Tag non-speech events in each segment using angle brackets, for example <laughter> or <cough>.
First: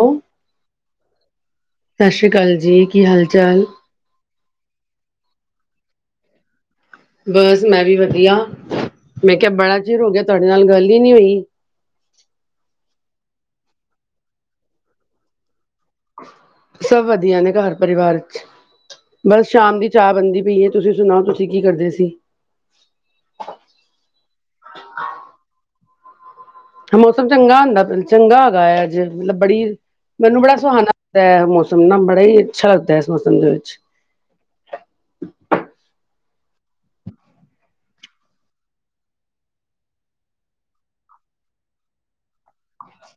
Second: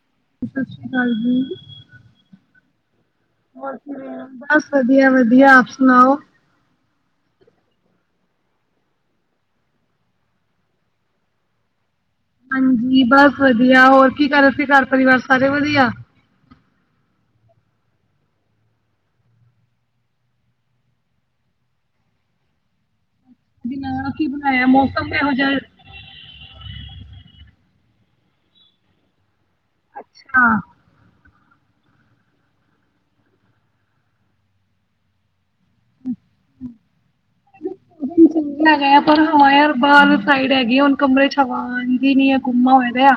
ਓ ਸ਼ਸ਼ੀ ਕਾਲ ਜੀ। ਸ਼ਸ਼ੀ ਕਾਲ ਜੀ ਕੀ ਹਾਲ-ਚਾਲ। ਹੋਰ ਕਿਵੇਂ ਓ, ਬਸ ਵਧੀਆ-ਵਧੀਆ ਆਪ ਸੁਣਾਓ? ਬਾਸ ਮੈਂ ਵੀ ਵਧੀਆ, ਮੈਂ ਕਿਆ ਬੜਾ ਚਿਰ ਹੋ ਗਿਆ ਤੁਆਡੇ ਨਾਲ ਗੱਲ ਈ ਨੀ ਓਈ। ਹਾਂਜੀ, ਬਸ ਵਧੀਆ ਹੋਰ ਕੀ ਕਰ ਰੇ ਸੀ। ਘਰ ਪਰਵਾਰ ਸਾਰੇ ਵਧੀਆ। ਸਭ ਵਧੀਆ ਨੇ ਘਰ ਪਰਵਾਰ 'ਚ। ਬਸ ਸ਼ਾਮ ਦੀ ਚਾਅ ਬਣਦੀ ਪਈ ਏ, ਤੁਸੀਂ ਸੁਣਾਓ ਤੁਸੀਂ ਕੀ ਕਰਦੇ ਸੀ। ਵੀ ਨਾਲ ਕੀ ਬਣਾਇਆ ਮੌਸਮ ਏਹੋ ਜਿਆ। ਮੌਸਮ ਚੰਗਾ ਹੁੰਦਾ ਚੰਗਾ ਹੈਗਾ ਐ ਅੱਜ, ਮਲਬ ਬੜੀ ਮੈਨੂੰ ਬੜਾ ਅੱਛਾ। ਸੁਹਾਨਣਾ। ਤੇ ਮੌਸਮ ਨਾ ਬੜਾ ਈ ਅੱਛਾ ਲੱਗਦਾ ਏਸ ਮੌਸਮ ਦੇ ਵਿੱਚ। ਚੰਗਾ ਹੈਗਾ ਐ ਪਰ, ਹਵਾ ਯਾਰ ਬਾਰ ਸਾਈਡ ਹੈਗੀ ਐ ਹੁਣ ਕਮਰੇ 'ਚ ਹਵਾ ਆਂਦੀ ਦੀ ਨੀ ਐ। ਗੁੰਮਾ ਹੋਇਆ ਦਿਆ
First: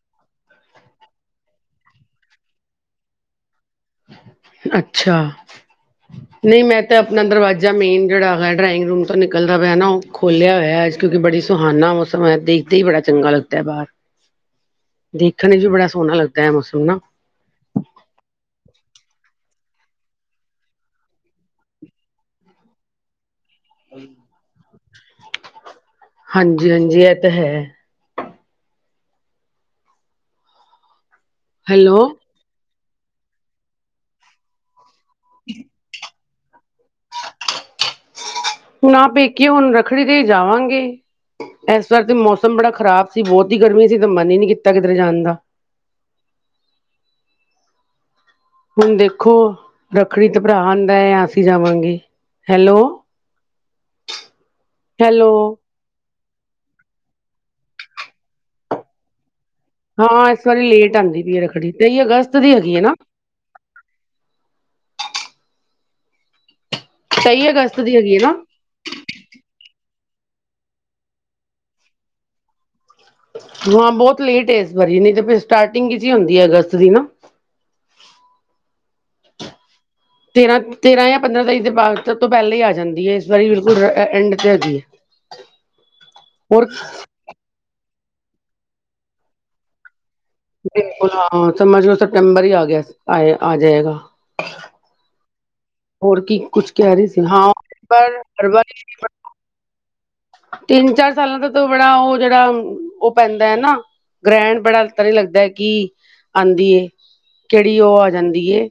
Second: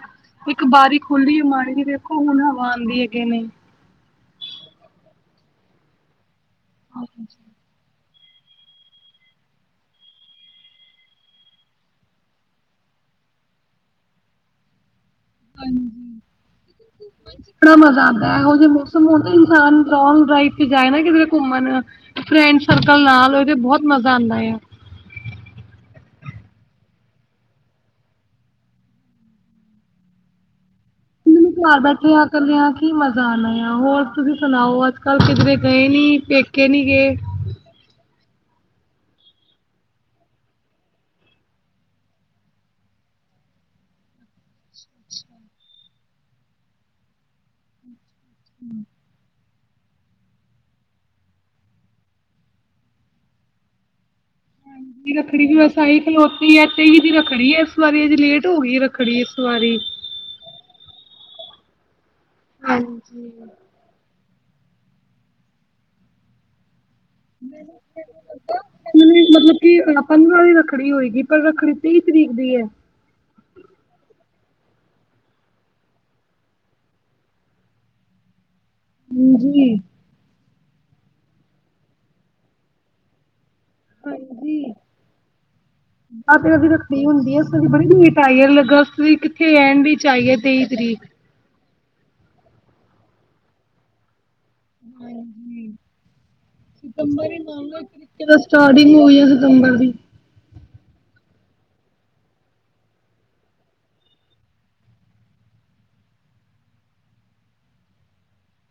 ਇੱਕ ਬਾਰੀ ਖੁੱਲੀ ਮਾੜੀ ਜੀ ਦੇਖੋ ਹੁਣ ਹਵਾ ਆਂਦੀ ਏ ਕੇ ਨਈ। ਅੱਛਾ, ਨਈ ਮੈਂ ਤਾਂ ਆਪਣਾ ਦਰਵਾਜ਼ਾ। ਮੇਨ ਜੇੜਾ ਹੈਗਾ ਡਰਾਇੰਗ ਰੂਮ ਤੋਂ ਨਿਕਲਦਾ ਪਿਆ ਨਾ ਓ ਖੋਲਿਆ ਹੋਇਆ ਏਸ ਤੋਂ ਕੀ ਬੜੀ ਸੁਹਾਨਾ ਮੌਸਮ ਐਦਾ ਈੰ। ਏਦਾਂ ਈ ਬੜਾ ਚੰਗਾ ਲੱਗਦਾ ਐ ਬਾਰ, ਦੇਖਣ 'ਚ ਵੀ ਬੜਾ ਸੋਣਾ ਲੱਗਦਾ ਐ ਮੌਸਮ ਨਾ। ਬੜਾ ਮਜ਼ਾ ਆਂਦਾ ਐਹੋ ਜੇ ਮੋਸ ਤੇ ਮੋਤੇ ਇਨਸਾਨ ਲੋਂਗ ਡਰਾਈਵ ਤੇ ਜਾਏ ਨਾ ਕਿਧਰੇ ਘੁੰਮਣ, ਫਰੈਂਡ ਸਰਕਲ ਨਾਲ। ਤੇ ਬਹੁਤ ਮਜ਼ਾ ਆਂਦਾ ਆ। ਹਾਂਜੀ- ਹਾਂਜੀ ਐ ਤਾਂ ਹੈ। ਮੈਨੂੰ ਘਰ ਹੈਲੋ ਬੈਠੇ ਆਂ ਕੱਲਿਆਂ ਕੀ ਮਜ਼ਾ ਆਣਾ ਆ, ਹੋਰ ਤੁਸੀਂ ਸੁਣਾਓ, ਅੱਜ- ਕੱਲ ਕਿਧਰੇ ਗਏ ਨੀ ਪੇ ਪੇਕੇ ਨੀ ਗੇ। ਨਾ ਪੇਕੇ ਹੁਣ ਰੱਖੜੀ ਤੇ ਈ ਜਾਵਾਂਗੇ। ਐਸ ਵਾਰ ਤੇ ਮੌਸਮ ਬੜਾ ਖ਼ਰਾਬ ਸੀ, ਬੋਤ ਈ ਗਰਮੀ ਸੀ ਤੇ ਮਨ ਈ ਨੀ ਕੀਤਾ ਕਿਧਰੇ ਜਾਣ ਦਾ। ਹੁਣ ਦੇਖੋ ਰੱਖੜੀ ਤੇ ਭਰਾ ਆਂਦਾ ਐ ਜਾਂ ਅਸੀਂ ਜਾਵਾਂਗੇ। ਹੈਲੋ। <inaudible> ਹਾਂਜੀ ਰੱਖੜੀ ਵੀ ਹੈਲੋ-ਹੈਲੋ ਬਸ ਤਈ ਖਲੋਤੀ ਐ, ਤੀ ਦੀ ਰੱਖੜੀ ਏ ਏਸ ਵਾਰੀ, ਅੱਜ ਲੇਟ ਹੋ ਗੀ ਏ ਰੱਖੜੀ ਇਸ ਵਾਰੀ। ਹਾਂ ਏਸ ਵਾਰੀ ਲੇਟ ਆਂਦੀ ਪਈ ਰੱਖੜੀ ਤੇਈ ਅਗਸਤ। ਦੀ ਹੈਗੀ ਹੈ ਨਾ ਹਾਂਜੀ। ਤੇਈ ਅਗਸਤ ਦੀ ਹੈਗੀ ਏ ਨਾ। ਉਨੀ ਮਤਲਬ ਕੀ ਪੰਦਰਾਂ ਦੀ ਰੱਖੜੀ ਹੋਏਗੀ, ਪਰ ਰੱਖੜੀ ਤੀ ਤਰੀਕ ਦੀ ਐ। ਹਾਂ ਬੋਤ ਲੇਟ ਏ ਏਸ ਵਰੀ ਨਈ ਤੇ ਫੇਰ ਸਟਾਟਿੰਗ 'ਚ ਈ ਹੁੰਦੀ ਏ ਅਗਸਤ ਦੀ ਨਾ। ਹਾਂਜੀ। ਤੇਰਾਂ- ਤੇਰਾਂ ਜਾਂ ਪੰਦਰਾਂ ਤਰੀਕ ਦੇ ਬਾਦ ਤੋਂ ਪੈਲਾਂ ਈ ਆ ਜਾਂਦੀ ਏ। ਇਸ ਵਾਰੀ ਬਿਲਕੁਲ ਐਂਡ ਤੇ ਹਾਂਜੀ ਹੈਗੀ ਏ। ਆਹ ਤੇ ਹੋਰ ਉਹਦੀ ਰੱਖੜੀ ਹੁੰਦੀ ਹੈ ਇਸ ਵਰੀ ਬੜੀ ਲੇਟ ਆਈ ਏ, ਲੱਗਸਤ ਦੀ ਕਿੱਥੇ ਐਂਡ ਵਿੱਚ ਆਈਏ। ਬਿਲਕੁਲ ਹਾਂ ਸਮਝ ਲੋ ਸਪਟੰਬਰ ਈ ਆ ਗਿਆ, ਆ ਜੇਗਾ। ਹਾਂਜੀ। ਹੋਰ ਕੀ ਕੁਛ ਕਹਿ ਰਹੀ ਸੀ ਸਤੰਬਰ ਈ ਹਾਂ ਮੰਨ ਲੋ, ਇਕ ਪਰ ਤਰੀਕੇ ਦਾ ਹਰ ਸਟਾਰਟਿੰਗ ਵਾਰੀ ਹੋਈ ਐ ਸਤੰਬਰ ਦੀ। ਤਿੰਨ- ਚਾਰ ਸਾਲਾਂ ਦਾ ਤਾਂ ਬੜਾ ਓ ਜੇੜਾ ਓ ਪੈਂਦਾ ਐ ਨਾ। ਗ੍ਰੈਣ ਬੜਾ ਤਦੇ ਲੱਗਦਾ ਏ ਕੀ ਆਂਦੀ ਏ, ਕੇੜੀ ਓ ਆ ਜਾਂਦੀ ਏ।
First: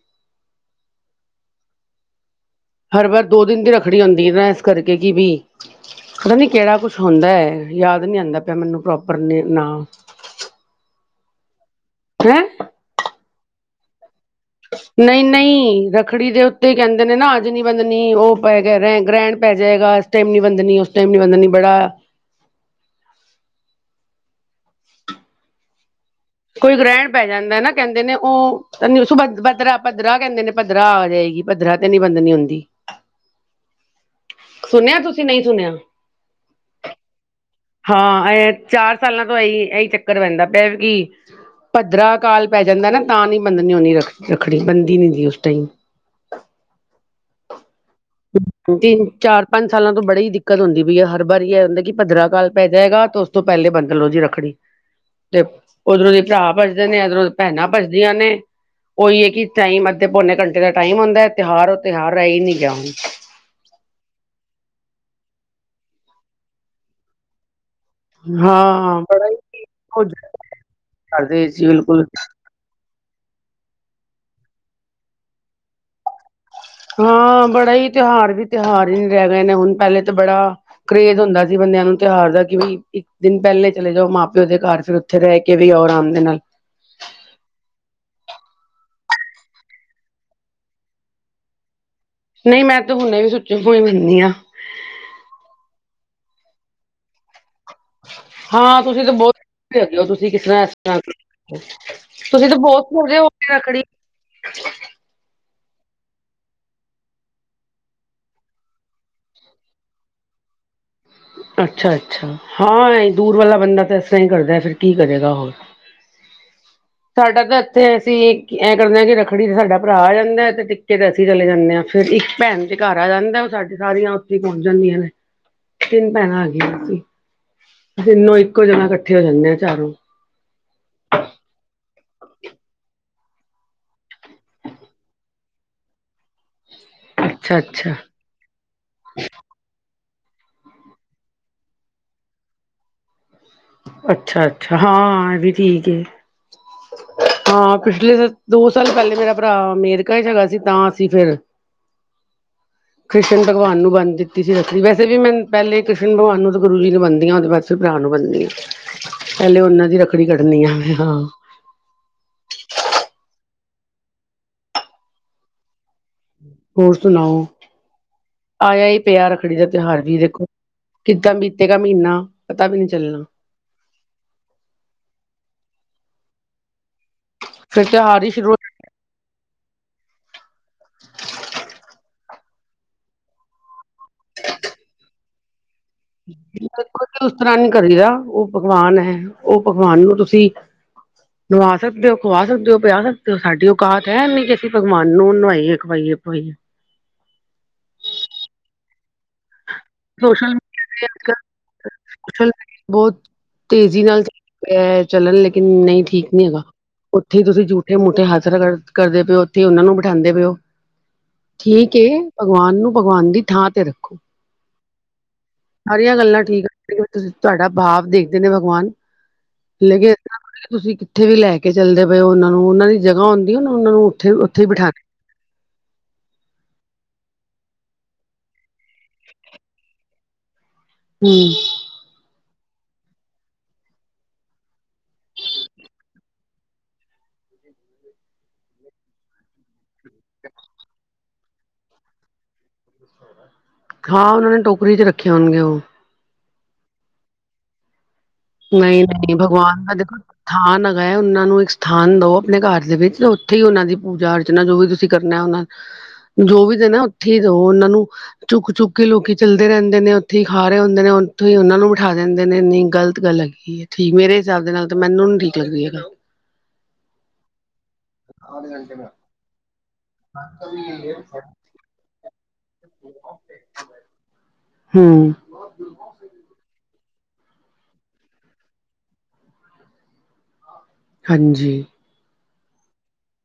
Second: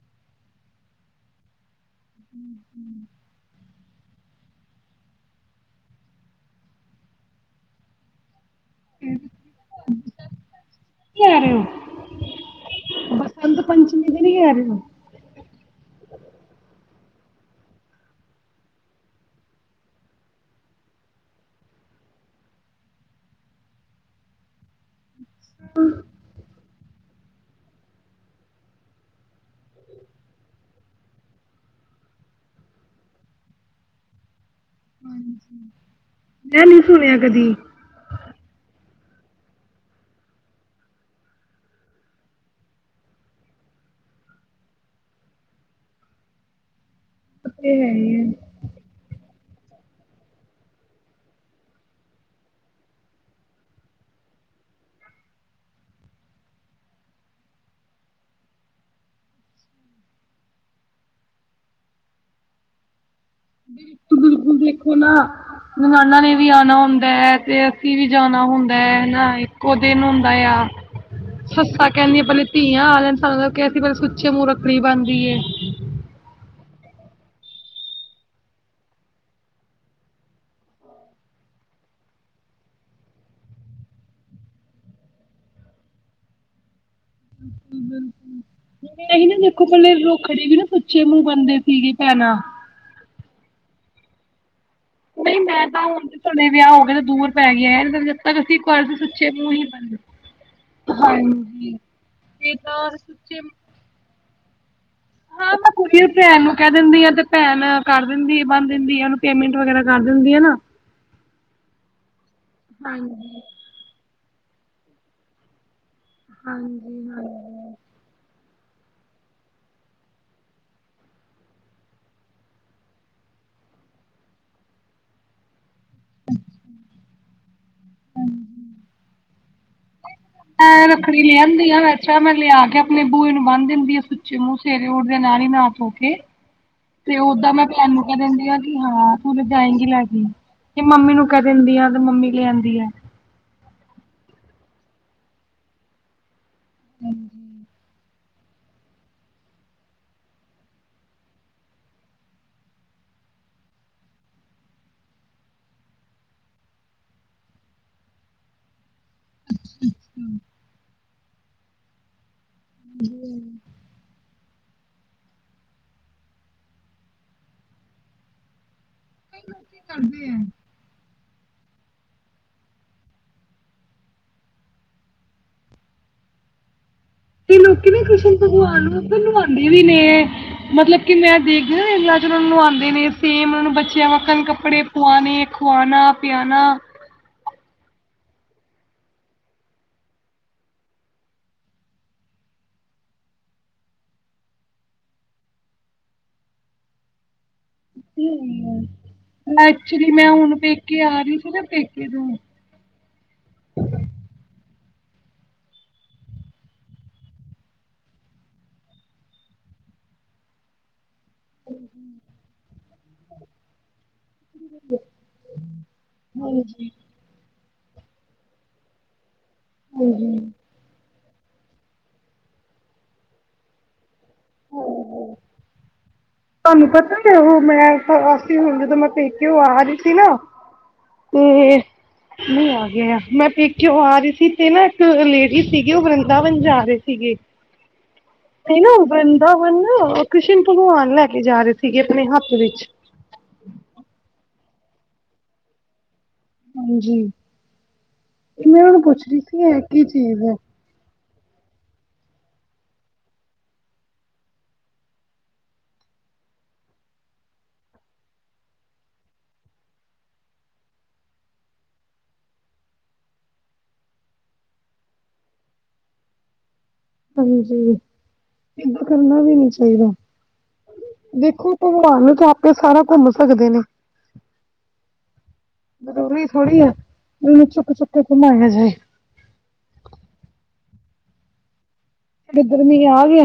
<inaudible> ਹਰ ਵਾਰ ਦੋ ਦਿਨ ਦੀ ਰੱਖੜੀ ਹੁੰਦੀ ਏ ਐਸ ਕਰਕੇ ਕੀ ਵੀ ਪਤਾ ਨੀ ਕੇੜਾ ਕੁਛ ਹੁੰਦਾ ਐ, ਯਾਦ ਨੀ ਆਂਦਾ ਪਿਆ ਮੈਨੂੰ ਪ੍ਰੋਪਰ ਨੇ ਨਾਮ। <unintelligible> ਹੈਂ। ਬਸੰਤ ਪੰਚਮੀ ਤੇ ਨੀ ਕੈ ਰੇ ਓ। ਨਈ ਨਈ ਰੱਖੜੀ ਦੇ ਉੱਤੇ ਕੈਂਦੇ ਨੇ ਨਾ ਅੱਜ ਨੀਂ ਬੰਧਨੀ, ਓ ਪੈ ਗਿਆ ਰੇ ਗ੍ਰੈਣ ਪੈ ਜੇਗਾ ਅੱ ਟੈਮ ਨੀ ਬਦਨੀ ਉਸ ਟੈਮ ਬਦਨੀ ਬੜਾ <inaudible> ਕੋਈ ਗ੍ਰੈਣ ਪੈ ਜਾਂਦਾ ਨਾਂ ਕੈਦੇ ਨੇ ਓ ਛੁਬ ਬੱਦਰਾ- ਬੱਦਰਾ ਕੈਦੇ ਨੇ ਪੱਧਰਾ ਆ ਗੇਆ ਈ। ਪੱਧਰਾ ਤੇ ਨੀਂ ਬੰਦਨੀ ਹੁੰਦੀ <inaudible> ਸੁਨੇਆ ਤੁਸੀਂ ਨਈ ਸੁਨੇਆ। ਮੈਂ ਨੈ ਸੁਨੇਆ ਕਦੀ। ਹਾਂ ਐ ਚਾਰ ਸਾਲਾਂ ਤੋਂ ਆਈ ਐਈ ਚੱਕਰ ਪੈਂਦਾ ਪੇਆ ਕੀ ਪੱਦਰਾ ਕਾਲ ਪੈ ਜਾਂਦਾ ਨਾਂ ਤਾਂ ਨੀ ਬੰਦਨੀ ਹੁੰਦੀ ਰਖ ਰੱਖੜੀ ਬੰਦੀ ਨੀ ਦੀ ਹੁੰਦੀ ਓਸ ਟਾਈਮ। <unintelligible> ਤਿਨ, ਚਾਰ, ਪੰਜ ਸਾਲਾਂ ਤੋਂ ਬੜੀ ਦਿੱਕਤ ਹੁੰਦੀ ਪਈ ਏ ਹਰ ਵਾਰੀ ਏ ਹੁੰਦਾ ਕਿ ਪੱਦਰਾ ਕਾਲ ਪੈ ਜਾਏਗਾ ਤੋ ਓ ਤੋਂ ਪੈਲੇ ਬੱਦ ਲੋ ਜੀ ਰੱਖੜੀ। ਤੇ ਓਦਰੋਂ ਦੀ ਭਰਾ ਭੱਜਦੇ ਨੇ ਐਦਰੋਂ ਦੀ ਭੈਣਾਂ ਭੱਜਦੀਆਂ ਨੇਂ। ਓਈ ਏ ਕੀ ਟਾਈਮ ਅੱਧੇ ਪੌਨੇ ਘੰਟੇ ਦਾ ਟਾਈਮ ਹੁੰਦੈ ਤੇਹਾਰ ਓ ਤੇਹਾਰ ਰੈ ਈ ਨੀ ਗੇਆ ਹੁਨ। <unintelligible> ਬਿਲਕੁਲ ਦੇਖੋ ਨਾਂ ਣਾਨਣਾ ਨੇ ਵੀ ਆਂਣਾ ਹੁੰਦਾ ਐ ਤੇ ਅਸੀਂ ਵੀ ਜਾਨਾ ਹੁੰਦਾ ਹਾਂ ਬੜਾ ਐ <unintelligible> ਹੀ ਇੱਕੋ ਦਿਨ ਹੁੰਦਾ ਆ, ਕਰਦੇ ਸੀ ਸੱਸਾਂ ਬਿਲਕੁਲ ਕੈਦੀਆਂ ਪੈਂਲੇ ਧੀਆਂ ਆ ਲੈਣ <unintelligible> ਕੇਆ ਸੀ ਪੈਂਲੇ ਸੁੱਚੇ ਮੂੰ ਰੱਖੜੀ ਬੰਨ ਦੀਏ। ਹਾਂ ਬੜਾ ਈ ਤੇਹਾਰ ਵੀ ਤੇਹਾਰ ਨੀ ਰੈ ਗਏ ਨੇ ਹੁਨ ਪੈਲੇ ਤਾਂ ਬੜਾ ਕਰੇਜ਼ ਹੁੰਦਾ ਸੀ ਬੰਦੇਆਂ ਨੂੰ ਤੇਹਾਰ ਦਾ ਕੀ ਬਈ ਇਕ ਦਿਨ ਪੈਲੇ ਚਲੇ ਜਾਓ ਮਾਂ-ਪੇਓ ਦੇ ਘਰ ਫੇਰ ਥੇ ਰੈ ਕੇ ਵੀ ਔਨਾ <unintelligible> ਨਾ ਬਿਲਕੁਲ <inaudible> ਦੇਖੋ ਪੈਲੇ ਰੱਖੜੀ ਵੀ ਨਾਂ ਸੁੱਚੇ ਮੂੰ ਬੰਨਦੇ ਸੀਗੇ ਭੈਣਾਂ ਨਈ ਮੈਂ ਤੇ ਹੁਨੇ ਵੀ ਸੁੱਚੇ ਮੂੰ ਹੁਨੀ ਆਂ। ਨਈ ਮੈਂ ਤਾਂ ਹੁਣ ਹੁਣੇ ਵੇਆ ਹੋ ਗੇ ਨੇ ਦੂਰ ਪੈ ਗੇਐ। ਜਦ ਤੱਕ ਅਸੀਂ ਹਾਂ <unintelligible> ਤੁਸੀਂ ਤਾਂ ਸੁੱਚੇ ਬਹੁਤ ਮੂੰ ਨੀ ਬੰਨਦੇ, ਹੈਗੇ ਹੋ ਤੁਸੀਂ ਕਿਸ ਤਰ੍ਹਾਂ ਇਸ ਤਰ੍ਹਾਂ ਹਾਂਜੀ ਤੁਸੀਂ ਤਾਂ ਬੌ <unintelligible> ਰੱਖੜੀ <inaudible> ਕੀ ਪੈਨ ਨੂੰ ਕੈ ਦਿੰਦੀ ਆ ਤੇ ਪੈਨ ਕਰ ਦਿੰਦੀ ਏ ਬੰਨ ਦਿੰਦੀ ਏ ਓਨੂੰ ਪੇਮੈਂਟ ਵਗੈਰਾ ਕਰ ਦਿੰਦੀ ਹੈ ਨਾ। <inaudible> ਅੱਛਾ-ਅੱਛਾ, ਹਾਂ ਵੇ ਦੂਰ ਵਾਲਾ ਬੰਦਾ ਤਾਂ ਐਸ ਤਰਾਂ ਈ ਕਰਦਾ ਫੇਰ ਕੀ ਕਰੇਗਾ ਹੋਰ। ਹਾਂਜੀ-ਹਾਂਜੀ। ਤੇ ਅਸੀਂ ਈ ਐਂ ਕਰਦੇ ਆਂ ਕੀ ਰੱਖੜੀ ਤੇ ਸਾਡਾ ਭਰਾ ਜਾਂਦਾ ਤੇ ਟਿੱਕੇ ਤੇ ਅਸੀਂ ਚਲੇ ਜਾਂਨੇ ਆ। ਫੇਰ ਈ ਭੈਣ ਚ ਘਰ ਆ ਜਾਂਦਾ ਓ ਸਾਡੇ ਸਾਰੀਆਂ ਓਥੇ ਈ ਪਹੁੰਚ ਜਾਂਦੀਆਂ ਨੇ। ਤਿਨ ਭੈਣਾਂ ਆ ਗਈ ਸੀ ਤਿੰਨੋ ਇੱਕੋ ਜਗਾ ਕੱਠੇਆ ਰੈਦੀਆ ਚਾਰੋਂ। ਐਂ ਰੱਖੜੀ ਲਿਆਂਦੀ ਆ <unintelligible> <unintelligible> ਲੇਆ ਕੇ ਆਪਨੀ ਬੂਈ ਨੂੰ ਬੰਨ ਦਿੰਦੀ ਆ ਸੁੱਚੇ ਮੂੰ ਸਵੇਰੇ ਉਠਦੇ ਨਾਲ ਈ ਨਾ ਧੋ ਕੇ। ਤੇ ਓਦਾਂ ਅੱਛਾ ਮੈਂ ਭੈਣ ਅੱਛਾ ਨੂੰ ਕੈ ਦਿੰਦੀ ਆ ਹਾਂ ਤੂੰ ਤੇ ਜਾਏਗੀ ਲੈ ਕੇ, ਜੇ ਮੰਮੀ ਨੂੰ ਕੈ ਦਿੰਦੀ ਆ ਤੇ ਮੰਮੀ ਲਿਆਂਦੀ ਐ। ਅੱਛਾ-ਅੱਛਾ ਹਾਂ ਐ ਵੀ ਠੀਕ ਏ। <unintelligible> ਹਾਂ ਪਿਛਲੇ, ਦੋ ਸਾਲ ਪੈਲੇ ਮੇਰਾ ਭਰਾ, ਮੇਰਕਾ ਚ ਹੈਗਾ ਸੀ ਤਾਂ ਅਸੀਂ ਫੇਰ <inaudible> ਕ੍ਰਿਸ਼ਨ ਭਗਵਾਨ ਨੂੰ ਬੰਨ ਦਿੱਤੀ ਸੀ ਰੱਖੜੀ ਵੈਸੇ ਮੈਂ ਪੈਲੇ ਕ੍ਰਿਸ਼ਨ ਭਗਵਾਨ ਨੂੰ ਤਾਂ ਗੁਰੂ ਜੀ ਨੂੰ ਬਣਨਦੀਆਂ ਤੇ ਬਸ। ਫਿਰ ਭਰਾ ਨੂੰ ਬੰਨਦੀ ਆ, ਪੈਲੇ ਓਨਾਂ ਦੀ ਰੱਖੜੀ ਕੱਢਣੀ ਆ ਮੈ ਹਾਂ। <unintelligible> ਹੋਰ ਸੁਣਾਓ, ਆਏਆ ਈ ਪੇਆ ਰੱਖੜੀ ਦਾ ਤੇਹਾਰ ਵੀ ਦੇਖੋ ਕਿੱਦਾਂ ਬੀਤੇਗਾ ਮੀਨਾ ਪਤਾ ਵੀ ਨੀ ਚੱਲਣਾ। ਤੇ ਫਿਰ ਲੋਕੀ ਨਾ ਤਿਉਹਾਰ ਹੀ ਕ੍ਰਿਸ਼ਨ ਸ਼ੁਰੂ ਭਗਵਾਨ ਨੂੰ ਨਵਾਉਂਦੇ ਵੀ ਨੇ, ਮਤਲਬ ਕਿ ਮੈਂ ਦੇਖਦੀ ਇ ਚ ਉਹ ਨੂੰ ਨਵਾਉਂਦੇ ਨੇ, ਸੇਮ ਉਨਾਂ ਬੱਚ ਬੱਚਿਆ ਵਾਕਣ ਕੱਪੜੇ ਪੁਆਣੇ ਖਆਉਣਾ। ਦੇਖੋ ਜੀ ਉਸ ਤਰ੍ਹਾਂ ਨੀ ਕਰੇਗਾ, ਉਹ ਭਗਵਾਨ ਹੈ, ਉਹ ਭਗਵਾਨ ਨੂੰ ਤੁਸੀਂ ਨੁਵਾ ਸਕਦੇ ਹੋ, ਖਵਾ ਸਕਦੇ ਹੋ, ਪਿਆ ਸਕਦੇ ਹੋ, ਸਾਡੀ ਔਕਾਤ ਹੈ, ਇਨੀ ਕਿ ਅਸੀਂ ਭਗਵਾਨ ਨੂੰ ਨੁਵਾਈਏ। ਖਵਾਈਏ -ਪਵਾਈਏ। ਹਮ ਮੈਂ ਐਕਚੁਲੀ ਮੈਂ ਸੋਸ਼ਲ ਹੁਣ ਪੇਕੇ ਮੀਡੀਆ ਆ ਤੇ ਰਹੀ ਸੀ ਨਾ ਪੇਕੇ ਤੋਂ ਸੋਸ਼ਲ ਬਹੁਤ ਤੇਜ਼ੀ ਨਾਲ ਚੱਲਣ ਰਿਹਾ ਐ, ਚੱਲਣ ਲੇਕਿਨ ਨਹੀਂ ਠੀਕ ਨਹੀਂ ਹੈਗਾ। ਉੱਥੇ ਹੀ ਤੁਸੀਂ ਜੂਠੇ -ਮੂਠੇ ਹੱਥ ਰਗੜ ਕਰ ਕਰਦੇ ਪਏਓ, ਉੱਥੇ ਉਹਨਾਂ ਨੂੰ ਬਿਠਾਉਂਦੇ ਪਏ ਹੋ। ਠੀਕ ਏ, ਭਗਵਾਨ ਨੂੰ ਭਗਵਾਨ ਦੀ ਥਾਂ ਤੇ ਰੱਖੋ। <unintelligible> ਸਾਰੀਆਂ ਗੱਲਾਂ ਠੀਕ ਆ, ਜਿਹੜਾ ਤੁਸੀਂ ਤੁਹਾਡਾ ਭਾਵ ਦੇਖਦੇ ਭਗਵਾਨ, ਲੇਕਿਨ ਇਸ ਤਰ੍ਹਾਂ ਥੋੜੀ ਐ। ਤੁਸੀਂ ਕਿੱਥੇ ਵੀ ਲੈ ਕੇ ਚੱਲਦੇ ਪਏ ਹੋ ਉਹਨਾਂ ਨੂੰ, ਉਹਨਾਂ ਦੀ ਜਗ੍ਹਾ ਆਉਂਦੀ ਨਾ ਉਹਨਾਂ ਨੂੰ ਉੱਥੇ- ਉੱਥੇ ਹੀ ਬਿਠਾ ਕੇ <inaudible> ਤੁਹਾਨੂੰ ਪਤਾ ਉਹ ਮੈਂ ਅਸੀਂ ਹੁਣ ਜਦੋਂ ਮੈਂ ਪੇਕਿਓ ਆ ਰਹੀ ਸੀ ਨਾ ਹੂੰ ਤੇ, ਨਹੀਂ ਆ ਗਿਆ, ਮੈ ਪੇਕਿਓਂ ਆ ਰਹੀ ਸੀ ਤੇ ਨਾ ਇੱਕ ਲੇਡੀ ਸੀਗੀ ਉਹ ਵ੍ਰਿੰਦਾਵਨ ਜਾ ਰਹੀ ਸੀਗੀ। <inaudible> ਇਹ ਨਾ ਵ੍ਰਿੰਦਾਵਨ ਨਾ ਕ੍ਰਿਸ਼ਨ ਭਗਵਾਨ ਲੈ ਕੇ ਜਾ ਰਹੇ ਸੀਗੇ ਆਪਣੇ ਹੱਥ ਵਿੱਚ। ਹਾਂ ਉਹਨਾਂ ਨੇ ਟੋਕਰੀ ਚ ਰੱਖੇ ਹੋਣਗੇ ਉਹ। ਹਾਂਜੀ। ਤੇ ਮੈਂ ਨਹੀਂ ਉਹਨੂੰ ਪੁੱਛ -ਨਹੀਂ ਰਹੀ ਸੀ ਇਹ ਭਗਵਾਨ ਦਾ ਕੀ ਦੇਖੋ ਚੀਜ਼ ਹੈ ਥਾਨ ਆ। ਆ ਉਹਨਾਂ ਨੂੰ ਇੱਕ ਸਥਾਨ ਦਓ ਆਪਣੇ ਘਰ ਦੇ ਵਿੱਚ, ਤੇ ਉੱਥੇ ਹੀ ਉਹਨਾਂ ਦੀ ਪੂਜਾ ਅਰਚਨਾ ਜੋ ਵੀ ਤੁਸੀਂ ਕਰਨਾ ਉਹਨਾ ਦਾ। ਜੋ ਵੀ ਦੇ ਨਾ ਉੱਥੇ ਹੀ ਦਿਓ ਉਹ ਉਹਨਾਂ ਨੂੰ। ਚੁੱਕ -ਚੁੱਕ ਕੇ ਲੋਕੀ ਚੱਲਦੇ ਰਹਿੰਦੇ ਨੇ, ਉੱਥੇ ਹੀ ਖਾ ਰਹੇ ਹੁੰਦੇ ਨੇ, ਉੱਥੇ ਹੀ ਉਹਨਾਂ ਨੂੰ ਬਿਠਾ ਦਿੰਦੇ ਨੇ, ਇੰਨੀ ਗ਼ਲਤ ਗਲਤ ਗੱਲ ਹੈਗੀ ਐ, ਠੀਕ ਮੇਰੇ ਹਿਸਾਬ ਦੇ ਨਾਲ ਮੈਨੂੰ ਨੀ ਠੀਕ ਲਗਦੀ ਇਹ ਗੱਲ। ਹਾਂਜੀ, ਏਦਾਂ ਕਰਨਾ ਵੀ ਨੀ ਚਾਹੀਦਾ। ਹਾਂ। ਦੇਖੋ ਭਗਵਾਨ ਚ ਆਪਾਂ ਸਾਰਾ ਘੁੰਮ ਸਕਦੇ ਨੇ। ਹਮ। ਜ਼ਰੂਰੀ ਥੋੜੀ ਐ, ਉਹਨੂੰ ਚੁੱਕ- ਚੁੱਕ ਕੇ ਘੁਮਾਇਆ ਜਾਏ। ਹਾਂਜੀ। ਇੱਧਰ ਮੀਂਹ ਆ ਗਿਆ?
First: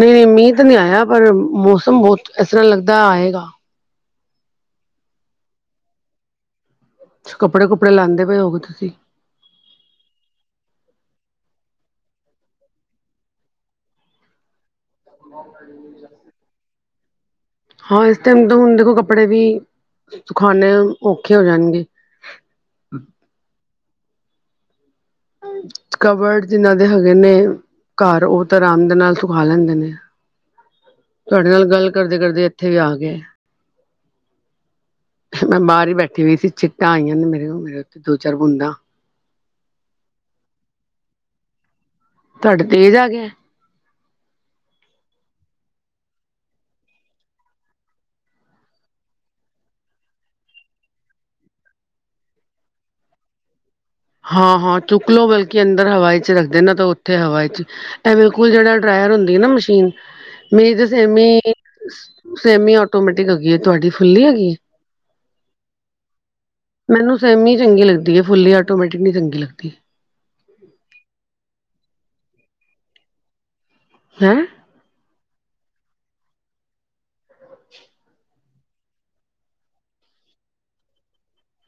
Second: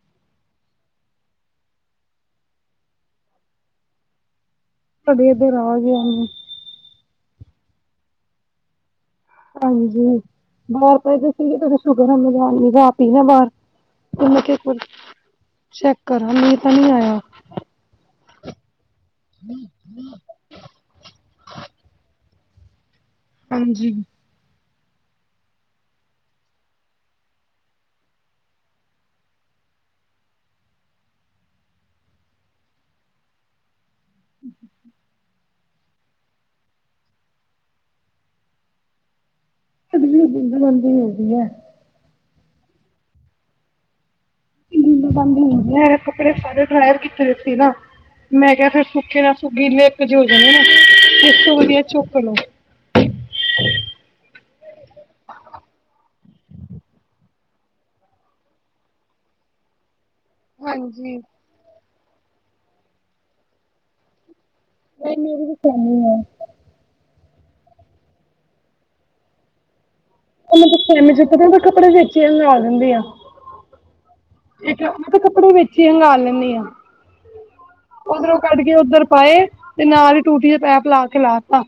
ਨਹੀਂ ਮੀਂਹ ਤਾਂ ਨੀ ਆਇਆ, ਪਰ ਮੌਸਮ ਬਹੁਤ ਇਸ ਤਰ੍ਹਾਂ ਲੱਗਦਾ ਆਏਗਾ। ਸਾਡੇ ਇਧਰ ਆ ਗਿਆ ਮੀਂਹ। ਤੁਸੀਂ ਕੱਪੜੇ -ਕੁਪੜੇ ਲਾਂਦੇ ਪਏ ਹੋਉਗੇ ਤੁਸੀਂ? ਹਾਂਜੀ ਬਾਹਰ ਪਏ ਦੇ ਸੀਗੇ ਸੁਕਰ ਰਾਤ ਨੀ ਮੈ ਬਾਹਰ ਉਹ ਮੈਂ ਕਿਹਾ ਇੱਕ ਵਾਰੀ ਚੈੱਕ ਕਰਾ ਮੀਂਹ ਤਾਂ ਨੀ ਆਇਆ। ਹਾਂ, ਇਸ ਟਾਈਮ ਦੇਖੋ ਕੱਪੜੇ ਵੀ ਸੁਖਾਣੇ ਔਖੇ ਹੋ ਜਾਣਗੇ। ਹਾਂਜੀ। ਕਬਰਡ ਜਿੰਨਾਂ ਦੇ ਹੈਗੇ ਨੇ ਘਰ, ਉਹ ਤਾਂ ਆਰਾਮ ਦੇ ਨਾਲ ਸੁਖਾ ਲੈਂਦੇ ਨੇ। ਤੁਹਾਡੇ ਨਾਲ ਗੱਲ ਕਰਦੇ -ਕਰਦੇ ਇੱਥੇ ਵੀ ਆ ਗਏ। <inaudible> ਮੈਂ ਬਾਹਰ ਹੀ ਬੈਠੀ ਹੋਈ ਸੀ, ਛਿੱਟਾਂ ਆਈਆਂ ਨੇ ਮੇਰੇ ਦੋ ਚਾਰ ਬੂੰਦਾਂ। <unintelligible> ਹੈਗੀ ਐ। ਤੁਹਾਡੇ ਤੇਜ਼ ਆ ਗਿਆ? <unintelligible> ਕੱਪੜੇ ਸਾਰੇ ਡਰਾਇਰ ਕੀਤੇ ਵਏ ਸੀ ਨਾ। ਮੈਂ ਕਿਹਾ ਫਿਰ ਸੁੱਕੇ ਗਿੱਲੇ ਇੱਕੋ ਜੇ ਹੋ ਜਾਣੇ ਨੇ ਇਸ ਤੋਂ ਵਧੀਆ ਚੁੱਕ ਲੋ। ਹਾਂ ਹਾਂ ਚੁੱਕ ਲਓ ਬਲਕਿ ਅੰਦਰ ਹਵਾ ਜੀ ਚ ਰੱਖਦੇ ਨਾ ਤਾਂ ਉੱਥੇ ਹਵਾ ਵਿਚ ਇਹ ਬਿਲਕੁਲ ਜਿਹੜਾ ਡਰਾਇਰ ਹੁੰਦੀ ਐ ਨਾ ਮਸ਼ੀਨ ਮੇਰੀ ਤਾਂ ਸੈਮੀ ਸੈਮੀ ਆਟੋਮੈਟਿਕ ਹੈਗੀ ਐ ਤੁਹਾਡੀ ਫੁੱਲੀ ਹੈਗੀ? ਨਹੀ ਮੇਰੀ ਵੀ ਸੇਮੀ ਐ। ਮੈਨੂੰ ਸੇਮੀ ਈ ਚੰਗੀ ਲੱਗਦੀ ਐ ਫੁੱਲੀ ਆਟੋਮੈਟਿਕ ਨੀ ਚੰਗੀ ਲੱਗਦੀ। ਉਹ ਮਤਲਬ <unintelligible> ਦਿੰਦੀ ਆ। ਹੈਮ? <inaudible> ਇੱਕ ਮੈਂ ਤਾਂ ਕੱਪੜੇ ਵਿੱਚ ਈ ਹੰਗਾਲ ਲੈਂਨੀ ਆ। ਓਧਰੋਂ ਕੱਢ ਕੇ ਉੱਧਰ ਪਾਏ ਤੇ ਨਾਲ ਈ ਟੂਟੀ ਦੇ ਪੈਪ ਲਾ ਕੇ ਲਾ ਦਿੱਤਾ।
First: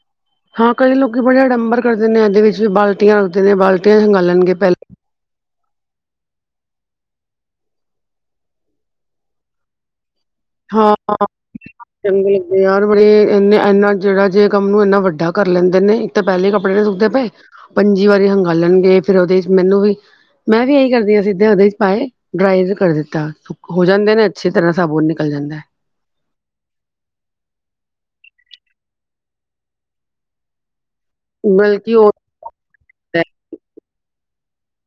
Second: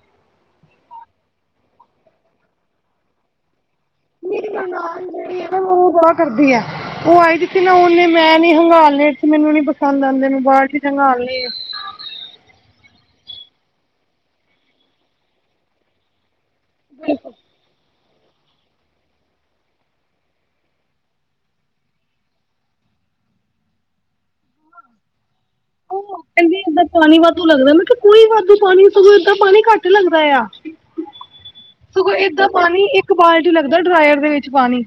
ਹਾਂ ਕਈ ਲੋਕੀ ਬੜੇ ਅਡੰਬਰ ਕਰਦੇ ਨੇ ਇਹਦੇ ਵਿੱਚ, ਬਾਲਟੀਆਂ ਰੱਖਦੇ ਨੇ ਬਾਲਟੀਆਂ ਚ ਹੰਗਾਲਨ ਗੇ ਪਹਿਲੈ। <unintelligible> ਬੜਾ ਕਰਦੀ ਐ। ਉਹ ਆਈ ਦੀ ਸੀ ਨਾ ਉਹਨੇ ਮੈਂ ਨਹੀਂ ਹੰਗਾਲਨੇ, ਮੈਨੂੰ ਨੀ ਪਸੰਦ ਆਂਦੇ। ਹਾਂ। ਚੰਗੇ ਲੱਗਦੇ ਯਾਰ ਬੜੇ ਇਨੇ ਇਨਾ ਜਿਹੜਾ ਜੇ ਕੰਮ ਨੂੰ ਏਨਾ ਵੱਡਾ ਕਰ ਲੈਂਦੇ ਨੇ ਤੇ ਪਹਿਲੇ ਕੱਪੜੇ ਨੀ ਸੁੱਕਦੇ ਪਏ, ਪੰਜੀ ਵਾਰੀ ਹੰਗਾਲਨ ਗੇ ਫਿਰ ਉਹਦੇ ਵਿਚ ਮੈਨੂੰ ਵੀ ਮੈਂ ਵੀ ਇਹੀ ਕਰਦੀ ਆ ਸਿੱਧੇ ਉਹਦੇ ਚ ਪਾਏ, ਡਰਾਇਰ ਕਰ ਦਿੱਤਾ ਹੋ ਜਾਂਦੇ ਨੇ ਅੱਛੇ ਤਰ੍ਹਾਂ ਸਾਬੁਨ ਨਿ <unintelligible> ਜਾਂਦਾ ਐ। ਕਹਿੰਦੇ ਏਦਾਂ ਪਾਣੀ ਵਾਧੂ ਲੱਗਦਾ, ਮੈ ਕਿਹਾ ਕੋਈ ਵਾਧੂ ਪਾਣੀ ਸਗੋਂ ਏਦਾਂ ਪਾਣੀ ਘੱਟ ਲੱਗਦਾ ਆ। ਬਲਕਿ ਉਹ ਸਗੋਂ ਏਦਾਂ ਪਾਣੀ ਇੱਕ ਬਾਲਟੀ ਲੱਗਦਾ ਡਰਾਇਰ ਦੇ ਵਿੱਚ ਪਾਣੀ।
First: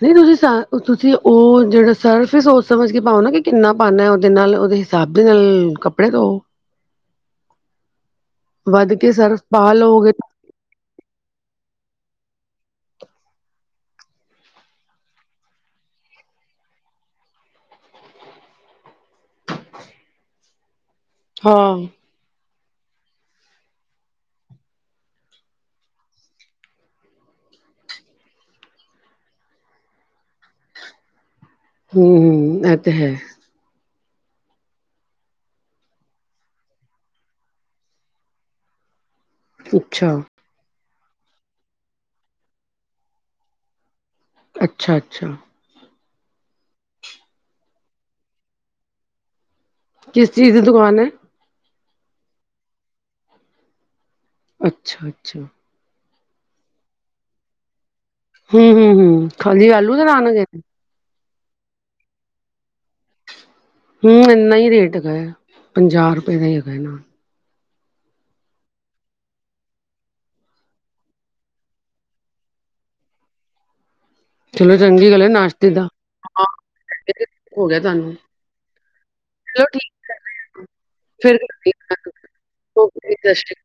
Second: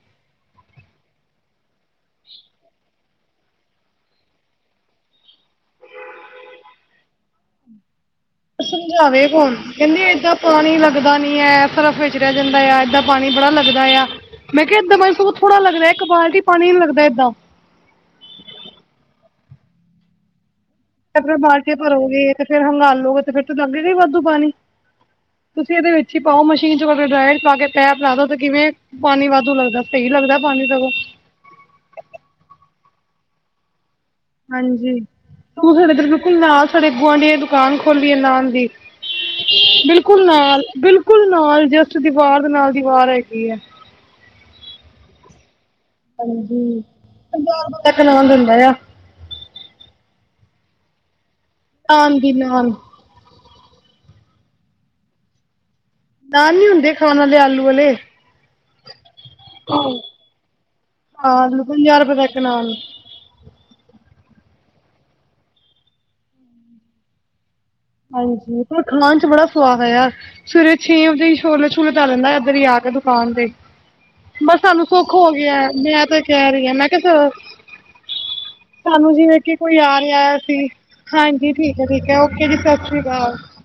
ਫਿਰ ਤੁਸੀਂ ਸ ਤੁਸੀਂ ਉਹ ਜਿਹੜਾ ਸਰਫ ਸੋਚ ਸਮਝ ਕੇ ਪਾਓ ਨਾ, ਕਿ ਕਿੰਨਾ ਪਾਣਾ ਉਹਦੇ ਨਾਲ ਉਹਦੇ ਥਾਪੀ ਨਾਲ ਕੱਪੜੇ ਧੋਓ ਵੱਧ ਕੇ ਸਮਝਾਵੇ ਸਰਫ ਕੋਣ ਪਾ ਕਹਿੰਦੀ ਲਓਗੇ ਏਦਾਂ ਪਾਣੀ ਲੱਗਦਾ ਨੀ ਐ, ਸਰਫ ਵਿੱਚ ਰਹਿ ਜਾਂਦਾ ਇਆ, ਏਦਾਂ ਪਾਣੀ ਬੜਾ ਲੱਗਦਾ ਇਆ। ਮੈਂ ਕਿਹਾ ਏਦਾਂ ਪਾਣੀ ਸਗੋਂ ਥੋੜਾ ਲੱਗਦਾ ਇੱਕ ਬਾਲਟੀ ਪਾਣੀ ਨਹੀਂ ਲੱਗਦਾ ਏਦਾਂ। ਆਪਣਾ ਹਾਂ ਬਾਲਟੀਆਂ ਭਰੋਗੇ ਤੇ ਫੇਰ ਹੰਗਾਲੋਗੇ ਤੇ ਫਿਰ ਲਗੇਾ ਗਾ ਵਾਧੂ ਪਾਣੀ। ਤੁਸੀਂ ਇਹਦੇ ਵਿੱਚ ਹੀ ਪਾਓ ਮਸ਼ੀਨ ਚ ਪਾ ਕੇ ਡਰਾਇਰ ਨਾ ਕੇ ਪੈਪ ਲਾ ਦੋ ਤੇ ਕਿਵੇਂ ਪਾਣੀ ਵਾਧੂ ਲੱਗਦਾ ਸਹੀ ਲੱਗਦਾ ਪਾਣੀ ਸਗੋਂ। ਹੂੰ, ਹੂੰ ਐ ਤੇ ਹੈ। ਹਾਂਜੀ, ਤੂੰ ਸਾਡੇ ਇਧਰ ਬਿਲਕੁਲ ਨਾਲ ਸਾਡੇ ਗੁਆਂਢੀਆਂ ਦੁਕਾਨ ਖੋਲੀ ਐ ਨਾਨ ਦੀ। ਅੱਛਾ ਬਿਲਕੁਲ ਨਾਲ ਬਿਲਕੁਲ ਨਾਲ ਜਸਟ ਦੀਵਾਰ ਦੇ ਨਾਲ ਦੀਵਾਰ ਹੈਗੀ ਐ। ਅੱਛਾ-ਅੱਛਾ। ਹਾਂਜੀ, ਪੰਜਾਹ ਰੁਪਏ ਦਾ ਇਕ ਨਾਨ ਦਿੰਦਾ ਆ। ਕਿਸ ਚੀਜ਼ ਦੀ ਦੁਕਾਨ ਏ। ਹਾਂਜੀ ਨਾਲ <unintelligible> ਅੱਛਾ, ਅੱਛਾ। ਬਾਹਰ ਨੀ ਹੁੰਦੇ ਖਾਣ ਵਾਲੇ ਆਲੂ ਆਲੇ। ਹੂੰ, ਹੂੰ, ਹੂੰ, ਖਾਲੀ ਆਲੂ ਦੇ ਨਾਨ ਗਏ ਸੀ। ਆਲੂ ਪੰਜਾਹ ਰੁਪਏ ਦੇ ਇਕ ਨਾਲ। ਹੂੰ ਇੰਨਾ ਹੀ ਰੇਟ ਹੈਗਾ, ਪੰਜਾਹ ਰੁਪਏ ਦਾ ਇਕ ਨਾਨ। ਹਾਂਜੀ ਪਰ ਖਾਣ ਚ ਬੜਾ ਸੁਵਾਦ ਆਇਆ। ਸਵੇਰੇ ਛੇ ਵਜੇ ਹੀ ਛੋਲੇ-ਛੂਲੇ ਧਰ ਲੈਂਦਾ‌ ਏਧਰ ਹੀ ਆ ਕੇ ਦੁਕਾਨ ਤੇ। ਬਸ ਚਲੋ ਸਾਨੂੰ ਚੰਗੀ ਸੁੱਖ ਗੱਲ ਐ ਹੋ ਗਿਐ। ਨਾਸ਼ਤੇ ਦਾ ਮੈਂ ਤੇ ਹਾਂ ਕੈਹ ਰੀ ਆਂ ਮੈਂ ਕੈ ਸ ਹੋ ਗਿਆ ਤੁਹਾਨੂੰ, ਸਾਨੂੰ ਜਿਵੇ ਕਿ ਚਲੋ ਕੋਈ ਠੀਕ ਆ ਰਿਆ ਸੀ। ਫੇਰ ਹਾਂਜੀ, ਕਰਦੀ ਠੀਕ ਐ ਆ, ਠੀਕ ਗੱਲ। ਐ, ਓਕੇ ਜੀ ਓਕੇ ਸਤਿ ਸਾਸਰੀਕਾਲ। ਸ਼੍ਰੀ ਅਕਾਲ।